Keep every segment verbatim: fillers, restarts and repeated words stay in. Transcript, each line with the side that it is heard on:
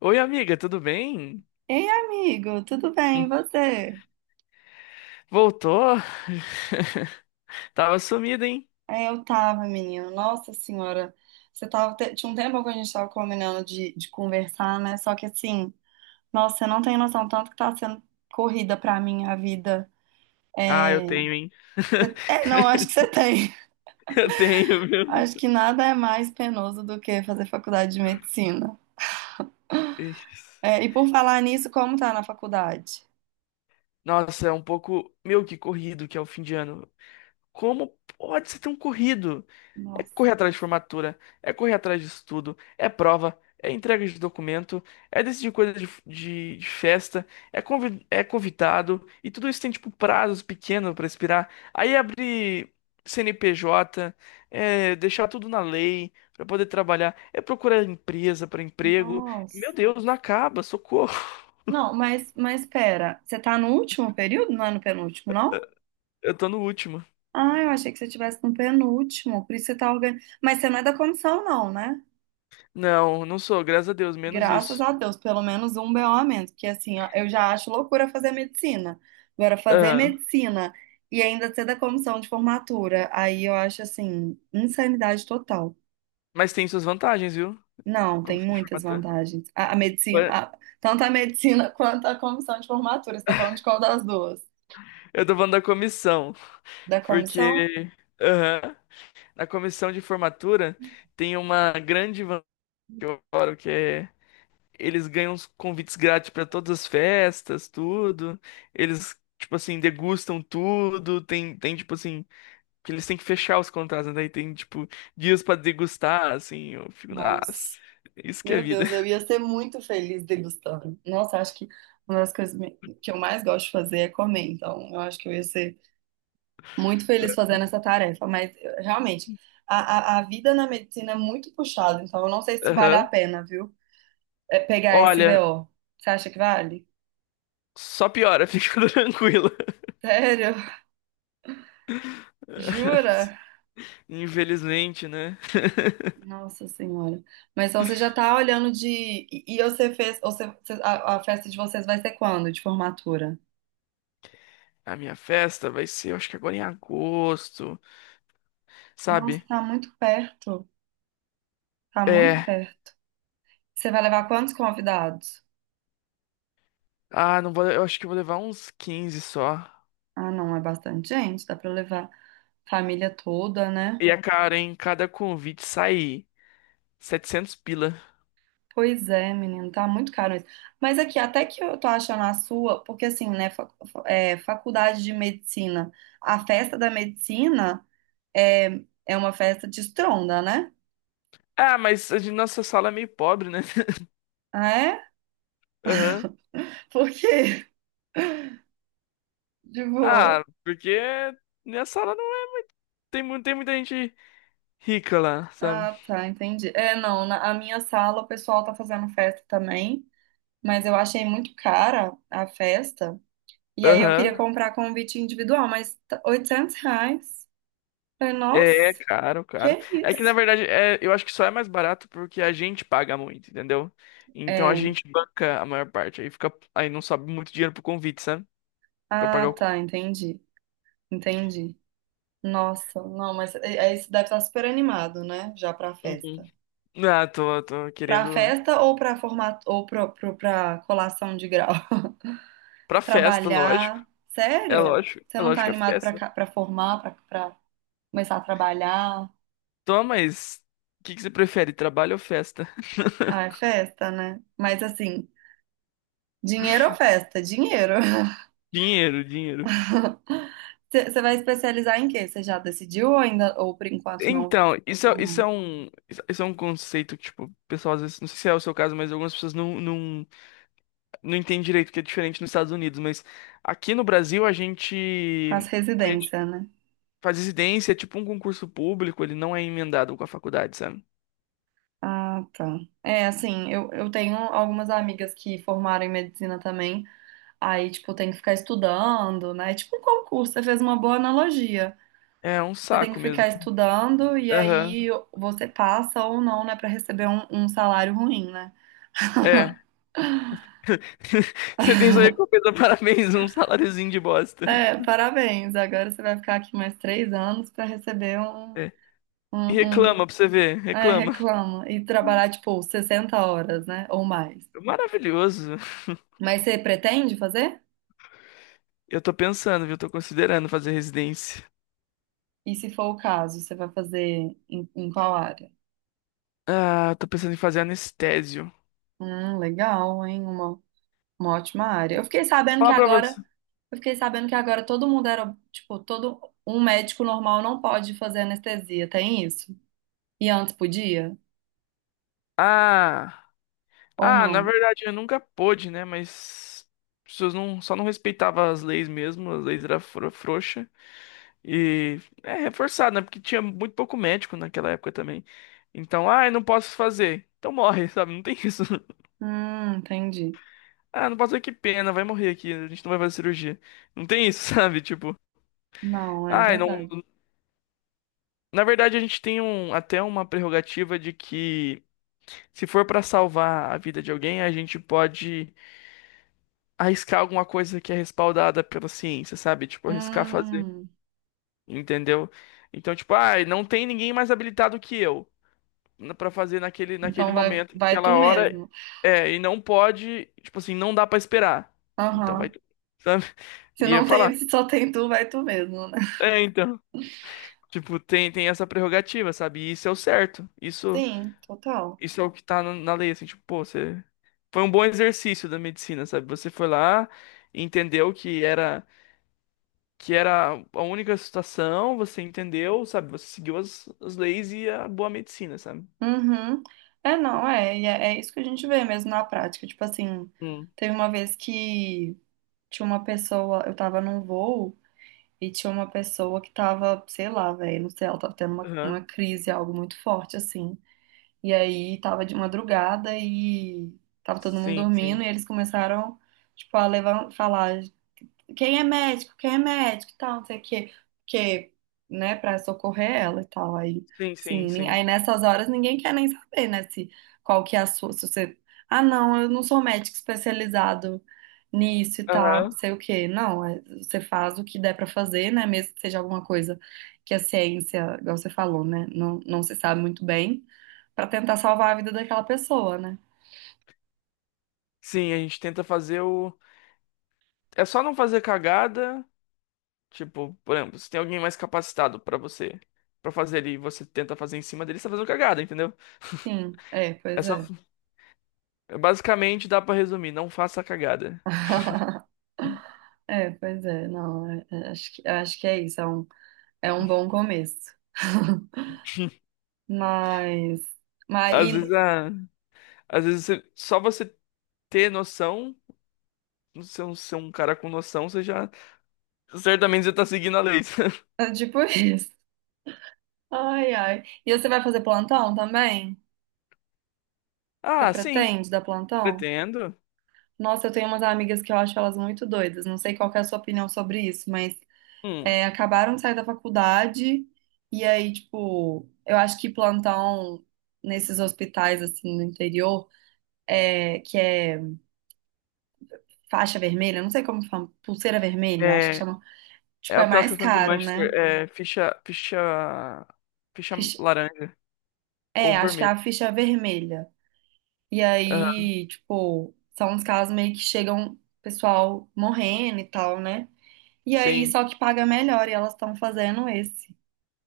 left: Oi, amiga, tudo bem?
right: Ei, amigo, tudo bem? E você?
left: Voltou? Tava sumida, hein?
right: É, eu tava, menino. Nossa senhora, você tava. te- tinha um tempo que a gente tava combinando de, de conversar, né? Só que assim, nossa, você não tem noção tanto que tá sendo corrida pra mim a vida.
left: Ah, eu
right: É,
left: tenho, hein?
right: é, não, acho que você tem.
left: Eu tenho, viu?
right: Acho que nada é mais penoso do que fazer faculdade de medicina.
left: Ixi.
right: É, e por falar nisso, como tá na faculdade?
left: Nossa, é um pouco, meu, que corrido que é o fim de ano. Como pode você ter um corrido? É
right: Nossa,
left: correr atrás de formatura, é correr atrás de estudo, é prova, é entrega de documento, é decidir coisa de, de- de festa, é, convi- é convidado, e tudo isso tem, tipo, prazos pequenos para expirar. Aí abrir C N P J, é deixar tudo na lei para poder trabalhar, é procurar empresa para emprego. Meu
right: nossa.
left: Deus, não acaba, socorro.
right: Não, mas, mas pera, você tá no último período? Não é no penúltimo, não?
left: Eu tô no último.
right: Ah, eu achei que você estivesse no penúltimo, por isso você tá organizando. Mas você não é da comissão, não, né?
left: Não, não sou, graças a Deus, menos
right: Graças
left: isso.
right: a Deus, pelo menos um B O a menos, porque assim, ó, eu já acho loucura fazer medicina. Agora, fazer
left: Aham.
right: medicina e ainda ser da comissão de formatura, aí eu acho assim, insanidade total.
left: Mas tem suas vantagens, viu?
right: Não, tem
left: Comissão de
right: muitas
left: formatura.
right: vantagens. A, a
left: Ué,
right: medicina, a- tanto a medicina quanto a comissão de formatura. Você tá falando de qual das duas?
left: eu tô falando da comissão,
right: Da comissão?
left: porque aham, na comissão de formatura tem uma grande vantagem que eu adoro, que é eles ganham os convites grátis pra todas as festas, tudo. Eles, tipo assim, degustam tudo. Tem, tem tipo assim, que eles têm que fechar os contratos, né? Daí tem, tipo, dias pra degustar, assim. Eu fico,
right: Nossa.
left: nossa, isso que é
right: Meu
left: vida.
right: Deus, eu ia ser muito feliz degustando. Nossa, acho que uma das coisas me- que eu mais gosto de fazer é comer, então eu acho que eu ia ser muito feliz fazendo essa tarefa, mas eu- realmente, a, a, a vida na medicina é muito puxada, então eu não sei se vale a
left: Aham.
right: pena, viu? É pegar esse
left: Olha,
right: B O. Você acha que vale?
left: só piora, fica tranquila.
right: Sério? Jura?
left: Infelizmente, né?
right: Nossa Senhora. Mas então você já tá olhando de. E, e você fez. Você, você- a, a festa de vocês vai ser quando? De formatura?
left: A minha festa vai ser, eu acho que agora em agosto,
right: Nossa,
left: sabe?
right: tá muito perto. Tá muito
left: É.
right: perto. Você vai levar quantos convidados?
left: Ah, não vou, eu acho que eu vou levar uns quinze só.
right: Ah, não, é bastante gente, dá pra levar família toda, né?
left: E a Não. Cara, em cada convite sai setecentos pila.
right: Pois é, menino, tá muito caro isso. Mas aqui, até que eu tô achando a sua, porque assim, né, fa- fa- é, faculdade de medicina, a festa da medicina é, é uma festa de estronda, né?
left: Ah, mas a gente- nossa sala é meio pobre, né?
right: Ah, é?
left: Aham.
right: Por quê? Tipo,
left: Ah, porque minha sala não é. Tem, mu- tem muita gente rica lá, sabe?
right: ah, tá, entendi. É, não, na a minha sala o pessoal tá fazendo festa também, mas eu achei muito cara a festa. E aí eu queria
left: Aham.
right: comprar convite individual, mas tá- oitocentos reais. Falei,
left: É é
right: nossa,
left: caro, caro.
right: que
left: É que na
right: isso?
left: verdade é, eu acho que só é mais barato porque a gente paga muito, entendeu? Então a
right: É.
left: gente banca a maior parte. Aí fica, aí não sobe muito dinheiro pro convite, sabe? Pra
right: Ah,
left: pagar o. Co-
right: tá, entendi. Entendi. Nossa, não, mas é- é isso deve estar super animado, né? Já pra
left: Uhum.
right: festa.
left: Ah, tô, tô
right: Pra
left: querendo
right: festa ou pra formato ou pro, pro, pra colação de grau?
left: pra festa, lógico.
right: Trabalhar.
left: É
right: Sério?
left: lógico,
right: Você
left: é
right: não tá
left: lógico que é
right: animado pra,
left: festa.
right: ca- pra formar, pra, pra começar a trabalhar?
left: Toma, mas o que que você prefere, trabalho ou festa?
right: Ah, é festa, né? Mas assim, dinheiro ou festa? Dinheiro.
left: Dinheiro, dinheiro.
right: Você vai especializar em quê? Você já decidiu ou ainda, ou por enquanto não,
left: Então, isso é, isso
right: não
left: é um, isso é um conceito que, tipo, o pessoal às vezes, não sei se é o seu caso, mas algumas pessoas não, não não entendo direito porque é diferente nos Estados Unidos, mas aqui no Brasil a
right: faz
left: gente, a gente
right: residência, né?
left: faz residência, é tipo um concurso público, ele não é emendado com a faculdade, sabe?
right: Ah, tá. É, assim, eu, eu tenho algumas amigas que formaram em medicina também, aí, tipo, tem que ficar estudando, né? É Tipo um concurso, você fez uma boa analogia.
left: É um
right: Você tem que
left: saco mesmo.
right: ficar estudando e
left: Aham.
right: aí você passa ou não, né, pra receber um, um salário ruim, né?
left: É. Você tem sua recompensa, parabéns, um saláriozinho de bosta.
right: É, parabéns. Agora você vai ficar aqui mais três anos pra receber um,
left: É. E
right: um, um
left: reclama pra você ver,
right: É,
left: reclama.
right: reclama. E trabalhar, tipo, sessenta horas, né? Ou mais.
left: Maravilhoso.
right: Mas você pretende fazer?
left: Eu tô pensando, viu? Tô considerando fazer residência.
right: E se for o caso, você vai fazer em, em qual área?
left: Ah, tô pensando em fazer anestésio.
right: Hum, legal, hein? Uma, uma ótima área. Eu fiquei sabendo que
left: Falar pra
right: agora.
left: você.
right: Eu fiquei sabendo que agora todo mundo era. Tipo, todo. Um médico normal não pode fazer anestesia, tem isso? E antes podia?
left: Ah.
right: Ou
left: Ah, na
right: não?
left: verdade eu nunca pude, né? Mas as pessoas não, só não respeitavam as leis mesmo, as leis eram fro- frouxa e é reforçado, né? Porque tinha muito pouco médico naquela época também. Então, ah, eu não posso fazer. Então morre, sabe? Não tem isso.
right: Hum, entendi.
left: Ah, não posso fazer, que pena, vai morrer aqui, a gente não vai fazer cirurgia. Não tem isso, sabe? Tipo,
right: Não, é
left: ah, não.
right: verdade.
left: Na verdade a gente tem um, até uma prerrogativa de que se for pra salvar a vida de alguém, a gente pode arriscar alguma coisa que é respaldada pela ciência, sabe? Tipo, arriscar fazer,
right: Hum,
left: entendeu? Então, tipo, ah, não tem ninguém mais habilitado que eu na- Pra fazer naquele, naquele
right: então vai,
left: momento,
right: vai tu
left: naquela hora,
right: mesmo.
left: é, e não pode, tipo assim, não dá pra esperar. Então vai,
right: Aham.
left: tu, sabe?
right: Se
left: E eu
right: não
left: falar,
right: tem, se só tem tu, vai tu mesmo, né?
left: é, então, tipo, tem, tem essa prerrogativa, sabe? E isso é o certo. Isso,
right: Sim, total.
left: isso é o que tá na, na lei, assim, tipo, pô, você foi um bom exercício da medicina, sabe? Você foi lá, entendeu que era que era a única situação, você entendeu, sabe? Você seguiu as, as leis e a boa medicina, sabe?
right: Uhum. É, não, é, e é, é isso que a gente vê mesmo na prática. Tipo assim,
left: Hum.
right: teve uma vez que tinha uma pessoa, eu tava num voo e tinha uma pessoa que tava, sei lá, velho, não sei, ela tava tendo uma, uma
left: Aham.
right: crise, algo muito forte, assim. E aí tava de madrugada e tava todo mundo
left: Sim,
right: dormindo
left: sim.
right: e eles começaram, tipo, a levar, falar. Quem é médico, quem é médico, e tal, não sei o quê, porque, né, pra socorrer ela e tal, aí,
left: Sim, sim,
right: sim, nin-
left: sim.
right: aí nessas horas ninguém quer nem saber, né, se, qual que é a sua, se você, ah, não, eu não sou médico especializado nisso e tal,
left: Aham.
right: sei o quê, não, é- você faz o que der pra fazer, né, mesmo que seja alguma coisa que a ciência, igual você falou, né, não, não se sabe muito bem, pra tentar salvar a vida daquela pessoa, né,
left: Sim, a gente tenta fazer o. É só não fazer cagada. Tipo, por exemplo, se tem alguém mais capacitado pra você pra fazer ali, e você tenta fazer em cima dele, você tá fazendo cagada, entendeu?
right: sim, é,
left: É
right: pois
left: só...
right: é.
left: É basicamente dá pra resumir, não faça cagada.
right: É, pois é, não, é- é, acho que, acho que é isso, é um, é um bom começo. Mas, mas
left: Às vezes,
right: e,
left: a... Às vezes você- só você ter noção, ser um, ser um cara com noção, você já certamente você tá seguindo a lei.
right: é tipo isso. Ai, ai. E você vai fazer plantão também? Você
left: Ah, sim,
right: pretende dar plantão?
left: pretendo.
right: Nossa, eu tenho umas amigas que eu acho elas muito doidas. Não sei qual que é a sua opinião sobre isso, mas
left: Hum.
right: é, acabaram de sair da faculdade e aí, tipo, eu acho que plantão nesses hospitais assim no interior, é, que é faixa vermelha, não sei como fala, pulseira vermelha, acho que
left: É,
right: chama.
left: é
right: Tipo, é
left: aquelas
right: mais
left: questões de
right: caro,
left: Manchester.
right: né?
left: É, ficha, ficha, ficha
right: Ficha-
left: laranja ou
right: É, acho que é
left: vermelha.
right: a ficha vermelha. E
left: Aham,
right: aí, tipo, são os casos meio que chegam pessoal morrendo e tal, né? E aí,
left: sim.
right: só que paga melhor e elas estão fazendo esse.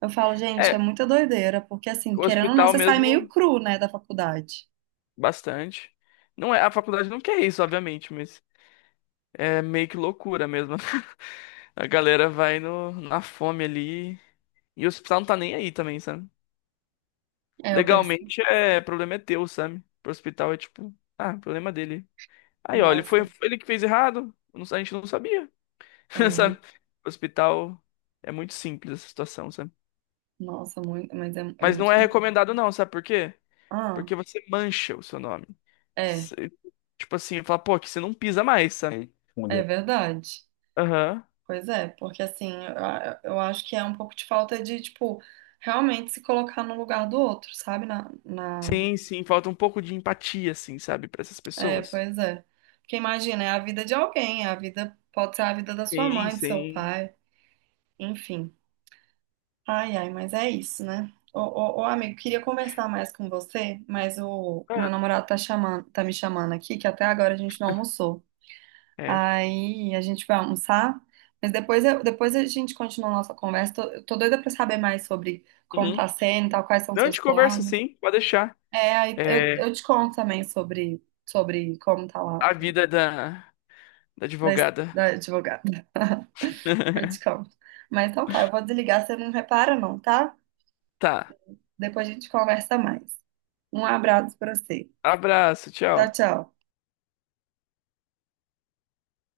right: Eu falo, gente, é
left: É,
right: muita doideira, porque assim,
left: o
right: querendo ou não,
left: hospital
right: você sai meio
left: mesmo,
right: cru, né, da faculdade.
left: bastante. Não é, a faculdade não quer isso, obviamente, mas é meio que loucura mesmo. A galera vai no, na fome ali. E o hospital não tá nem aí também, sabe?
right: É, eu percebo.
left: Legalmente, é, problema é teu, sabe? Pro hospital é tipo, ah, problema dele. Aí, ó, ele
right: Nossa,
left: foi foi ele que fez errado, não- a gente não sabia,
right: é
left: sabe?
right: muito.
left: Hospital é muito simples essa situação, sabe?
right: Nossa, muito. Mas é, é
left: Mas não é
right: muito.
left: recomendado não, sabe por quê?
right: Ah,
left: Porque você mancha o seu nome.
right: é,
left: Você- tipo assim, fala, pô, que você não pisa mais, sabe?
right: é verdade.
left: Aham.
right: Pois é, porque assim, eu, eu acho que é um pouco de falta de, tipo, realmente se colocar no lugar do outro, sabe? Na, na...
left: Sim, sim, falta um pouco de empatia, assim, sabe, pra essas
right: É,
left: pessoas.
right: pois é. Porque imagina, é a vida de alguém, é a vida, pode ser a vida da sua
left: Sim,
right: mãe, do seu
left: sim.
right: pai, enfim. Ai, ai, mas é isso, né? Ô, ô, ô, amigo, queria conversar mais com você, mas o
left: Ah,
right: meu namorado tá chamando, tá me chamando aqui, que até agora a gente não almoçou.
left: é.
right: Aí a gente vai almoçar, mas depois, eu- depois a gente continua a nossa conversa. Tô, tô doida pra saber mais sobre como
left: Uhum.
right: tá sendo, e tal, quais são
left: Não, a
right: seus
left: gente conversa
right: planos.
left: sim, pode deixar.
right: É, aí eu,
left: É
right: eu te conto também sobre, sobre como tá lá
left: a
right: com-
left: vida da, da
right: da,
left: advogada.
right: da advogada. Eu te conto. Mas então tá, eu vou desligar, você não repara não, tá?
left: Tá.
right: Depois a gente conversa mais. Um abraço pra você.
left: Abraço,
right: Tchau,
left: tchau.
right: tchau.